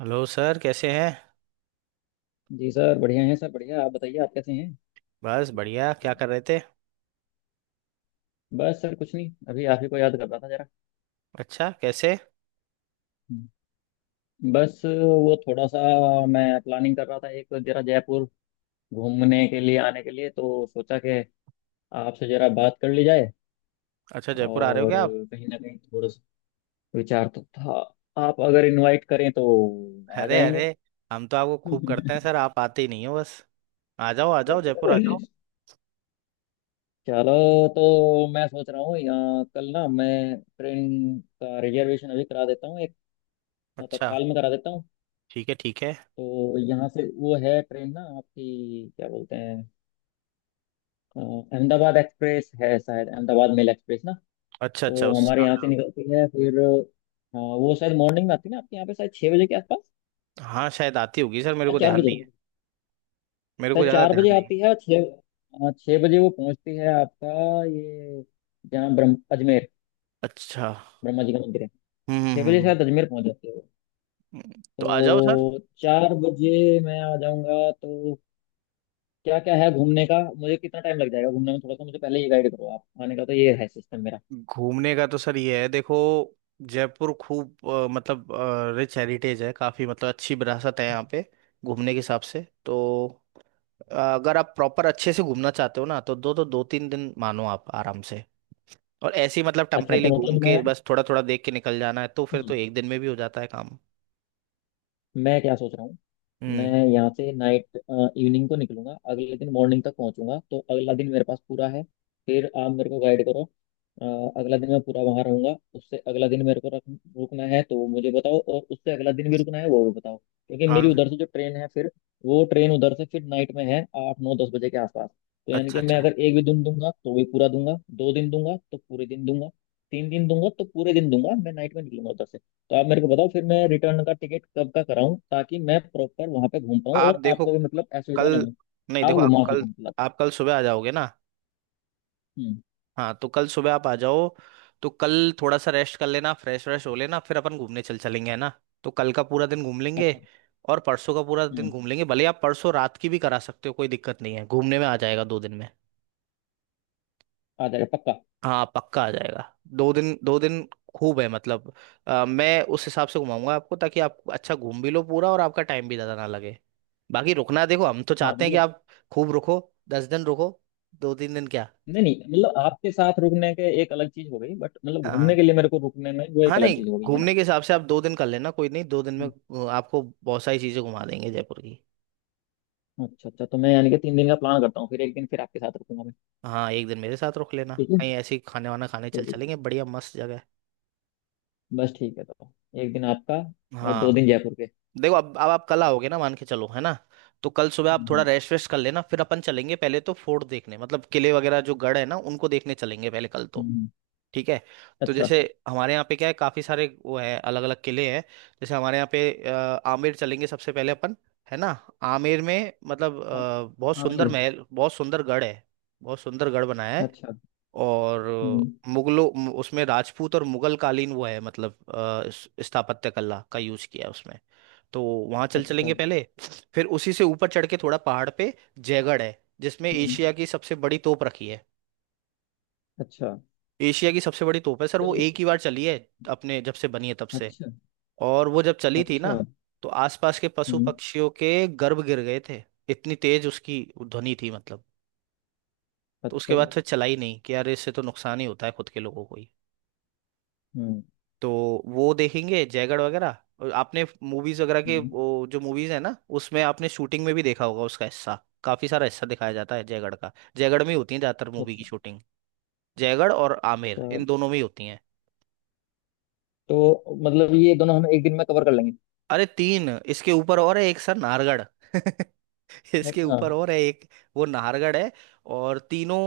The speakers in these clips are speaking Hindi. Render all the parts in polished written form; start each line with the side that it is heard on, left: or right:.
right: हेलो सर, कैसे हैं?
left: जी सर, बढ़िया हैं सर, बढ़िया। आप बताइए, आप कैसे हैं?
right: बस बढ़िया, क्या कर रहे थे?
left: बस सर कुछ नहीं, अभी आप ही को याद कर रहा था जरा।
right: अच्छा, कैसे?
left: हम्म। बस वो थोड़ा सा मैं प्लानिंग कर रहा था एक जरा जयपुर घूमने के लिए आने के लिए, तो सोचा कि आपसे जरा बात कर ली जाए।
right: अच्छा, जयपुर आ रहे हो
left: और
right: क्या आप?
left: कहीं ना कहीं थोड़ा सा विचार तो था, आप अगर इनवाइट करें तो आ
right: अरे
left: जाएंगे।
right: अरे, हम तो आपको खूब करते हैं सर, आप आते ही नहीं हो बस। आ जाओ, आ जाओ, जयपुर आ जाओ।
left: चलो, तो मैं सोच रहा हूँ यहाँ कल ना मैं ट्रेन का रिजर्वेशन अभी करा देता हूँ एक,
right: अच्छा।
left: तत्काल में करा देता हूँ।
right: ठीक है, ठीक है।
left: तो यहाँ से वो है ट्रेन ना आपकी, क्या बोलते हैं, अ, अहमदाबाद एक्सप्रेस है शायद, अहमदाबाद मेल एक्सप्रेस ना।
right: अच्छा अच्छा
left: तो
right: उस।
left: हमारे यहाँ से निकलती है, फिर वो शायद मॉर्निंग में आती है ना आपके यहाँ पे, शायद 6 बजे के आसपास।
right: हाँ, शायद आती होगी सर, मेरे
left: या
right: को
left: चार
right: ध्यान
left: बजे
right: नहीं है। मेरे को
left: शायद
right: ज़्यादा
left: चार
right: ध्यान
left: बजे
right: नहीं है।
left: आती है और छः, 6 बजे वो पहुँचती है आपका, ये जहाँ ब्रह्म अजमेर,
right: अच्छा।
left: ब्रह्मा जी का मंदिर है।
right: हम्म हम्म
left: 6 बजे
right: हम्म,
left: शायद अजमेर पहुँच जाती है।
right: तो
left: वो
right: आ जाओ सर।
left: तो 4 बजे मैं आ जाऊँगा, तो क्या क्या है घूमने का, मुझे कितना टाइम लग जाएगा घूमने में, थोड़ा सा मुझे पहले ये गाइड करो। आप आने का तो ये है सिस्टम मेरा।
right: घूमने का तो सर ये है, देखो। जयपुर खूब, मतलब रिच हेरिटेज है काफ़ी, मतलब अच्छी विरासत है यहाँ पे। घूमने के हिसाब से तो अगर आप प्रॉपर अच्छे से घूमना चाहते हो ना, तो 2-3 दिन मानो आप आराम से। और ऐसे ही मतलब
left: अच्छा,
right: टेम्परेली
left: तो
right: घूम
left: मतलब मैं,
right: के बस थोड़ा थोड़ा देख के निकल जाना है, तो फिर
left: सुनो,
right: तो 1 दिन में भी हो जाता है काम।
left: मैं क्या सोच रहा हूँ,
right: हम्म।
left: मैं यहाँ से नाइट, इवनिंग को निकलूंगा, अगले दिन मॉर्निंग तक पहुंचूंगा, तो अगला दिन मेरे पास पूरा है। फिर आप मेरे को गाइड करो। अगला दिन मैं पूरा वहां रहूंगा, उससे अगला दिन मेरे को रुकना है तो वो मुझे बताओ, और उससे अगला दिन भी रुकना है वो भी बताओ, क्योंकि
right: हाँ।
left: मेरी उधर से जो ट्रेन है फिर, वो ट्रेन उधर से फिर नाइट में है, 8, 9, 10 बजे के आसपास। तो यानी
right: अच्छा
left: कि मैं
right: अच्छा।
left: अगर एक भी दिन दूंगा तो भी पूरा दूंगा, दो दिन दूंगा तो पूरे दिन दूंगा, 3 दिन दूंगा तो पूरे दिन दूंगा। मैं नाइट में निकलूंगा उधर से। तो आप मेरे को बताओ फिर मैं रिटर्न का टिकट कब का कराऊं, ताकि मैं प्रॉपर वहां पे घूम पाऊं,
right: आप
left: और
right: देखो,
left: आपको भी मतलब असुविधा ना
right: कल,
left: हो,
right: नहीं
left: आप
right: देखो आप
left: घुमा
right: कल,
left: सको मतलब।
right: आप कल सुबह आ जाओगे ना?
left: हम्म।
right: हाँ, तो कल सुबह आप आ जाओ। तो कल थोड़ा सा रेस्ट कर लेना, फ्रेश व्रेश हो लेना, फिर अपन घूमने चल चलेंगे, है ना। तो कल का पूरा दिन घूम लेंगे
left: अच्छा।
right: और परसों का पूरा दिन
left: हम्म।
right: घूम लेंगे। भले आप परसों रात की भी करा सकते हो, कोई दिक्कत नहीं है, घूमने में आ जाएगा 2 दिन में।
left: आ जाएगा पक्का।
right: हाँ, पक्का आ जाएगा। 2 दिन 2 दिन खूब है मतलब। मैं उस हिसाब से घुमाऊंगा आपको ताकि आप अच्छा घूम भी लो पूरा और आपका टाइम भी ज़्यादा ना लगे। बाकी रुकना, देखो हम तो
left: हाँ
right: चाहते हैं कि
left: मतलब,
right: आप खूब रुको, 10 दिन रुको, 2-3 दिन क्या।
left: नहीं नहीं, मतलब आपके साथ रुकने के एक अलग चीज हो गई, बट मतलब घूमने
right: हाँ।
left: के लिए मेरे को रुकने में वो एक
right: हाँ
left: अलग
right: नहीं,
left: चीज हो गई है ना।
right: घूमने के हिसाब से आप 2 दिन कर लेना, कोई नहीं, 2 दिन में
left: हम्म।
right: आपको बहुत सारी चीज़ें घुमा देंगे जयपुर की।
left: अच्छा, अच्छा तो मैं यानी कि 3 दिन का प्लान करता हूँ फिर, एक दिन फिर आपके साथ रुकूंगा मैं।
right: हाँ, एक दिन मेरे साथ रुक लेना,
left: ठीक है।
right: कहीं ऐसे ही खाने वाना खाने चल
left: चलिए।
right: चलेंगे, बढ़िया मस्त जगह
left: बस ठीक है, तो एक दिन आपका,
right: है।
left: और दो
right: हाँ।
left: दिन जयपुर के।
right: देखो, अब आप कल आओगे ना, मान के चलो, है ना। तो कल सुबह आप
left: हम्म,
right: थोड़ा रेस्ट वेस्ट कर लेना, फिर अपन चलेंगे पहले तो फोर्ट देखने, मतलब किले वगैरह जो गढ़ है ना उनको देखने चलेंगे पहले, कल तो।
left: हम्म।
right: ठीक है। तो
left: अच्छा।
right: जैसे हमारे यहाँ पे क्या है, काफी सारे वो है, अलग अलग किले हैं। जैसे हमारे यहाँ पे आमेर चलेंगे सबसे पहले अपन, है ना। आमेर में मतलब
left: हाँ,
right: बहुत
left: हाँ,
right: सुंदर
left: मैं।
right: महल, बहुत सुंदर गढ़ है, बहुत सुंदर गढ़ बनाया है।
left: अच्छा।
right: और
left: हम्म।
right: उसमें राजपूत और मुगल कालीन वो है, मतलब स्थापत्य कला का यूज किया है उसमें। तो वहां चल
left: अच्छा।
right: चलेंगे पहले, फिर उसी से ऊपर चढ़ के थोड़ा पहाड़ पे जयगढ़ है, जिसमें
left: हम्म।
right: एशिया की सबसे बड़ी तोप रखी है।
left: अच्छा।
right: एशिया की सबसे बड़ी तोप है सर,
left: तो
right: वो
left: ये।
right: एक ही बार चली है, अपने जब से बनी है तब से।
left: अच्छा,
right: और वो जब चली थी ना,
left: अच्छा।
right: तो आसपास के पशु
left: हम्म।
right: पक्षियों के गर्भ गिर गए थे, इतनी तेज उसकी ध्वनि थी मतलब। तो उसके
left: अच्छा जी।
right: बाद फिर चला ही नहीं कि यार इससे तो नुकसान ही होता है खुद के लोगों को ही।
left: हम्म,
right: तो वो देखेंगे जयगढ़ वगैरह। और आपने मूवीज वगैरह के
left: हम्म।
right: वो जो मूवीज है ना, उसमें आपने शूटिंग में भी देखा होगा, उसका हिस्सा, काफी सारा हिस्सा दिखाया जाता है जयगढ़ का, जयगढ़ में ही होती है ज्यादातर मूवी की
left: अच्छा।
right: शूटिंग। जयगढ़ और आमेर,
left: तो,
right: इन दोनों में ही होती है।
left: तो मतलब ये दोनों हम एक दिन में कवर कर लेंगे।
right: अरे तीन इसके ऊपर और है, एक सर नाहरगढ़। इसके
left: अच्छा।
right: ऊपर और है एक, वो नाहरगढ़ है। और तीनों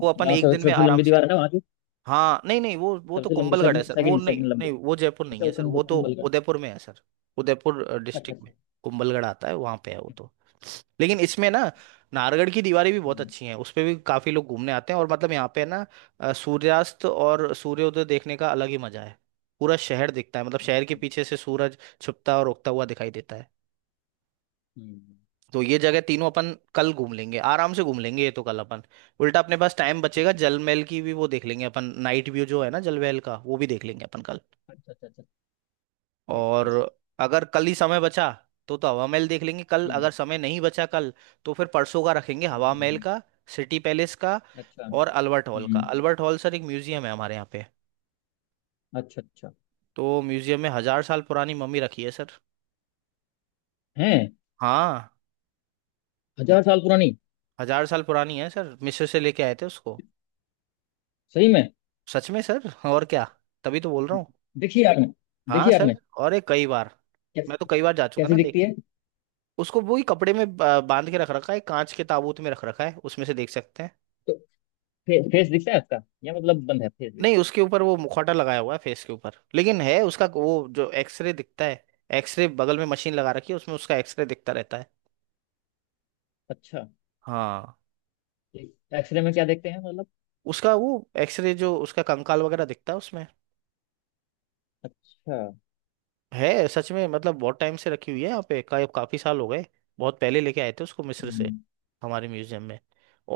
right: को अपन
left: जहाँ
right: एक दिन में
left: सबसे
right: आराम
left: लंबी
right: से।
left: दीवार है ना वहाँ की।
right: हाँ नहीं नहीं, वो तो
left: सबसे लंबी,
right: कुंभलगढ़ है
left: सेकंड
right: सर। वो
left: सेकंड
right: नहीं
left: सेकंड
right: नहीं,
left: लंबी।
right: वो जयपुर नहीं
left: अच्छा,
right: है
left: वो
right: सर, वो तो
left: कुंभल का।
right: उदयपुर में है सर। उदयपुर
left: अच्छा,
right: डिस्ट्रिक्ट में
left: अच्छा,
right: कुंभलगढ़ आता है, वहां पे है वो तो। लेकिन
left: अच्छा।
right: इसमें ना नाहरगढ़ की दीवारें भी बहुत
left: हम्म।
right: अच्छी हैं, उस पे भी काफी लोग घूमने आते हैं। और मतलब यहाँ पे ना सूर्यास्त और सूर्योदय देखने का अलग ही मजा है। पूरा शहर दिखता है, मतलब शहर के
left: अच्छा।
right: पीछे से सूरज छुपता और उगता हुआ दिखाई देता है।
left: हम्म।
right: तो ये जगह तीनों अपन कल घूम लेंगे आराम से, घूम लेंगे ये तो कल अपन। उल्टा अपने पास टाइम बचेगा,
left: अच्छा,
right: जल महल की भी वो देख लेंगे अपन, नाइट व्यू जो है ना जल महल का, वो भी देख लेंगे अपन कल।
left: अच्छा, अच्छा, अच्छा। ठीक,
right: और
left: ठीक।
right: अगर कल ही समय बचा तो हवा महल देख लेंगे। कल
left: हम्म,
right: अगर समय नहीं बचा कल, तो फिर परसों का रखेंगे
left: हम्म,
right: हवा महल
left: हम्म।
right: का, सिटी पैलेस का,
left: अच्छा।
right: और अल्बर्ट हॉल का।
left: हम्म।
right: अल्बर्ट हॉल सर एक म्यूजियम है हमारे यहाँ पे।
left: अच्छा, अच्छा।
right: तो म्यूजियम में 1,000 साल पुरानी मम्मी रखी है सर।
left: है?
right: हाँ,
left: 1000 साल पुरानी?
right: 1,000 साल पुरानी है सर, मिस्र से लेके आए थे उसको।
left: सही में?
right: सच में सर, और क्या, तभी तो बोल रहा हूँ।
left: देखिए आपने
right: हाँ
left: देखिए
right: लेकिन
left: आपने
right: सर, और ये कई बार,
left: कैसे,
right: मैं तो कई बार जा चुका ना
left: कैसी दिखती
right: देखने।
left: है?
right: उसको वही कपड़े में बांध के रख रखा है, कांच के ताबूत में रख रखा है, उसमें से देख सकते हैं।
left: तो फेस दिखता है उसका, या मतलब बंद है फेस भी?
right: नहीं, उसके ऊपर वो मुखौटा लगाया हुआ है फेस के ऊपर, लेकिन है उसका वो जो एक्सरे दिखता है। एक्सरे बगल में मशीन लगा रखी है, उसमें उसका एक्सरे दिखता रहता है।
left: अच्छा,
right: हाँ,
left: एक्सरे में क्या देखते हैं मतलब?
right: उसका वो एक्सरे, जो उसका कंकाल वगैरह दिखता है उसमें।
left: अच्छा।
right: है सच में, मतलब बहुत टाइम से रखी हुई है यहाँ पे, काफी साल हो गए। बहुत पहले लेके आए थे उसको मिस्र से,
left: हम्म।
right: हमारे म्यूजियम में।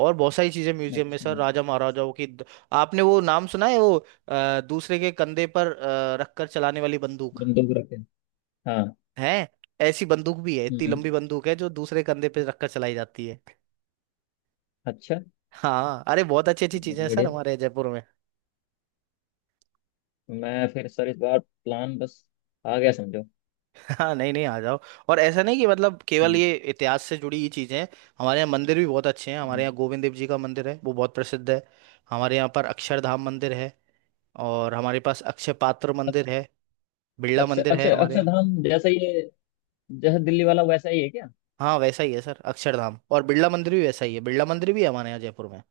right: और बहुत सारी चीजें म्यूजियम में
left: अच्छा।
right: सर, राजा महाराजाओं की आपने वो नाम सुना है, वो दूसरे के कंधे पर रखकर चलाने वाली बंदूक
left: बंदूक रखे हैं। हाँ।
right: है। ऐसी बंदूक भी है, इतनी
left: हम्म।
right: लंबी बंदूक है जो दूसरे कंधे पे रखकर चलाई जाती है।
left: अच्छा।
right: हाँ अरे, बहुत अच्छी अच्छी
left: बहुत
right: चीजें हैं सर
left: बढ़िया।
right: हमारे जयपुर में।
left: मैं फिर सर इस बार प्लान बस, आ गया समझो।
right: हाँ नहीं नहीं, आ जाओ। और ऐसा नहीं कि मतलब केवल
left: हम्म,
right: ये इतिहास से जुड़ी ही चीजें हैं। हमारे यहाँ मंदिर भी बहुत अच्छे हैं, हमारे
left: हम्म।
right: यहाँ गोविंद देव जी का मंदिर है, वो बहुत प्रसिद्ध है। हमारे यहाँ पर अक्षरधाम मंदिर है, और हमारे पास अक्षय पात्र मंदिर है, बिरला
left: अक्षर
right: मंदिर है
left: अक्षर
right: हमारे यहाँ।
left: अक्षरधाम जैसा ये, जैसा दिल्ली वाला वैसा ही है क्या?
right: हाँ वैसा ही है सर, अक्षरधाम और बिरला मंदिर भी वैसा ही है, बिरला मंदिर भी है हमारे यहाँ जयपुर में।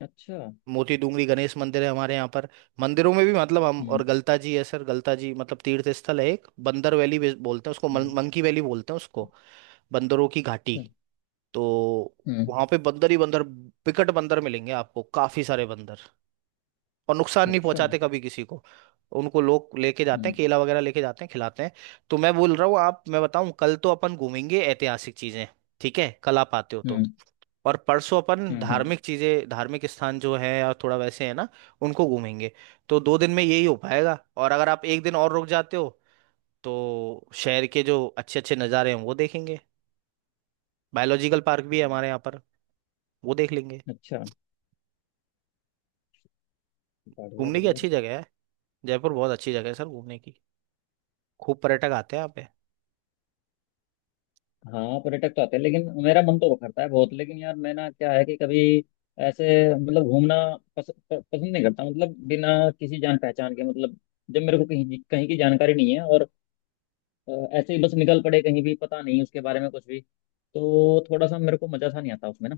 left: अच्छा।
right: मोती डूंगरी गणेश मंदिर है हमारे यहाँ पर। मंदिरों में भी मतलब हम, और
left: हम्म,
right: गलता जी है सर, गलता जी मतलब तीर्थ स्थल है, एक बंदर वैली भी बोलते हैं उसको,
left: हम्म।
right: मंकी वैली बोलते हैं उसको, बंदरों की घाटी।
left: अच्छा।
right: तो
left: हम्म।
right: वहां पे बंदर ही बंदर, विकट बंदर मिलेंगे आपको, काफी सारे बंदर, और नुकसान नहीं
left: अच्छा।
right: पहुंचाते कभी किसी को। उनको लोग लेके जाते हैं,
left: हम्म,
right: केला वगैरह लेके जाते हैं, खिलाते हैं। तो मैं बोल रहा हूँ आप, मैं बताऊं, कल तो अपन घूमेंगे ऐतिहासिक चीजें, ठीक है? कल आप आते हो तो।
left: हम्म,
right: और परसों अपन
left: हम्म,
right: धार्मिक चीजें, धार्मिक स्थान जो है या थोड़ा वैसे, है ना, उनको घूमेंगे। तो 2 दिन में यही हो पाएगा। और अगर आप एक दिन और रुक जाते हो तो शहर के जो अच्छे अच्छे नज़ारे हैं वो देखेंगे, बायोलॉजिकल पार्क भी है
left: हम्म।
right: हमारे यहाँ पर, वो देख लेंगे।
left: अच्छा। बढ़िया,
right: घूमने की
left: बढ़िया।
right: अच्छी जगह है, जयपुर बहुत अच्छी जगह है सर घूमने की, खूब पर्यटक आते हैं यहाँ पे।
left: हाँ पर्यटक तो आते हैं, लेकिन मेरा मन तो करता है बहुत, लेकिन यार मैं ना क्या है कि कभी ऐसे, मतलब घूमना पसंद नहीं करता, मतलब बिना किसी जान पहचान के, मतलब जब मेरे को कहीं कहीं की जानकारी नहीं है और अ, ऐसे ही बस निकल पड़े कहीं भी, पता नहीं उसके बारे में कुछ भी, तो थोड़ा सा मेरे को मजा सा नहीं आता उसमें ना।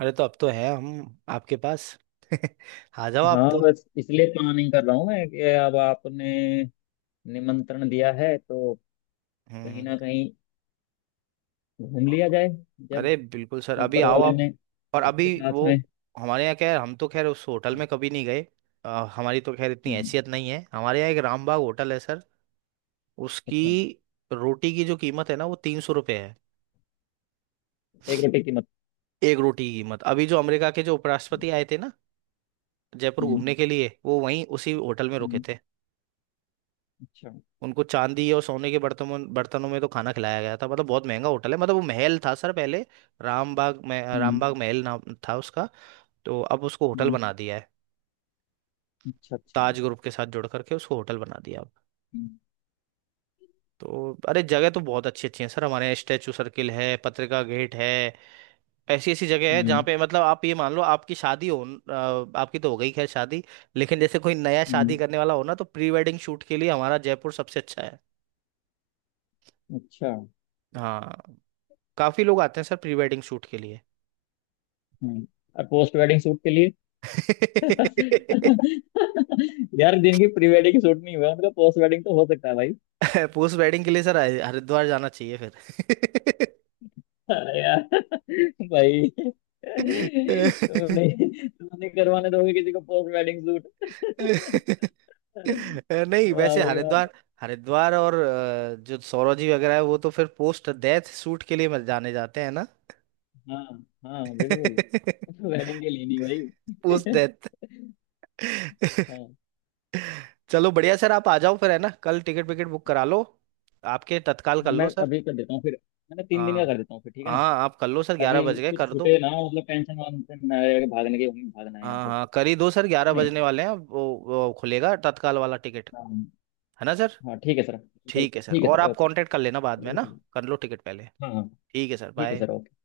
right: अरे तो अब तो है हम आपके पास। आ जाओ आप
left: हाँ
right: तो।
left: बस इसलिए प्लानिंग कर रहा हूँ मैं कि अब आपने निमंत्रण दिया है, तो कहीं
right: हम्म।
left: ना कहीं घूम लिया जाए, जब
right: अरे बिल्कुल सर, अभी
left: ऊपर
right: आओ
left: वाले
right: आप।
left: ने,
right: और अभी
left: आपके साथ
right: वो,
left: में।
right: हमारे यहाँ क्या है, हम तो खैर उस होटल
left: हम्म,
right: में कभी नहीं गए। अ, हमारी तो खैर इतनी
left: हम्म।
right: हैसियत नहीं है। हमारे यहाँ एक रामबाग होटल है सर, उसकी
left: अच्छा।
right: रोटी की जो कीमत है ना, वो 300 रुपये है।
left: एक रोटी की?
right: एक रोटी की कीमत। अभी जो अमेरिका के जो उपराष्ट्रपति आए थे ना जयपुर
left: हम्म,
right: घूमने के लिए, वो वहीं उसी होटल में रुके
left: हम्म।
right: थे।
left: अच्छा।
right: उनको चांदी और सोने के बर्तनों बर्तनों में तो खाना खिलाया गया था, मतलब बहुत महंगा होटल है। मतलब वो महल था सर पहले, रामबाग में,
left: हम्म,
right: रामबाग महल नाम था उसका। तो अब उसको होटल
left: हम्म।
right: बना दिया है,
left: अच्छा, अच्छा।
right: ताज ग्रुप के साथ जोड़ करके उसको होटल बना दिया अब।
left: हम्म,
right: तो अरे जगह तो बहुत अच्छी अच्छी है सर हमारे यहाँ, स्टैचू सर्किल है, पत्रिका गेट है। ऐसी ऐसी जगह है जहाँ
left: हम्म,
right: पे मतलब आप ये मान लो आपकी शादी हो। आपकी तो हो गई खैर शादी, लेकिन जैसे कोई नया शादी
left: हम्म।
right: करने वाला हो ना, तो प्री वेडिंग शूट के लिए हमारा जयपुर सबसे अच्छा है।
left: अच्छा।
right: हाँ। काफी लोग आते हैं सर प्री वेडिंग शूट के लिए।
left: हम्म। और पोस्ट वेडिंग शूट के लिए? यार, जिनकी प्री वेडिंग शूट नहीं हुआ उनका पोस्ट वेडिंग तो हो सकता है भाई।
right: पोस्ट वेडिंग के लिए सर हरिद्वार जाना चाहिए फिर।
left: अरे यार! भाई तुमने तुमने करवाने दोगे किसी को पोस्ट वेडिंग शूट?
right: नहीं
left: वाह
right: वैसे
left: भाई वाह।
right: हरिद्वार, हरिद्वार और जो सौरव जी वगैरह है, वो तो फिर पोस्ट डेथ शूट के लिए जाने जाते हैं ना।
left: हाँ, हाँ बिल्कुल। वेडिंग के लिए नहीं
right: पोस्ट
left: भाई।
right: डेथ।
left: हाँ।
right: चलो बढ़िया सर, आप आ जाओ फिर, है ना। कल टिकट विकेट बुक करा लो, आपके तत्काल
left: हाँ
right: कर
left: मैं
right: लो सर।
left: अभी कर देता हूँ फिर। मैंने 3 दिन का कर
right: हाँ
left: देता हूँ फिर, ठीक है ना?
right: हाँ, आप कर लो सर, 11
left: ताकि
right: बज गए,
left: कुछ
right: कर दो।
left: छूटे ना, मतलब टेंशन वांशन ना रहे कि भागने के, हमें भागना है यहाँ
right: हाँ
left: से।
right: हाँ, कर ही दो सर, 11
left: है नहीं?
right: बजने वाले हैं, वो खुलेगा तत्काल वाला टिकट।
left: हाँ।
right: है ना सर।
left: हाँ ठीक है सर।
right: ठीक है सर,
left: ठीक है
right: और
left: सर।
right: आप
left: ओके।
right: कांटेक्ट कर लेना बाद में ना।
left: ओके।
right: कर लो टिकट पहले।
left: हाँ, हाँ।
right: ठीक है सर,
left: ठीक है
right: बाय।
left: सर। ओके।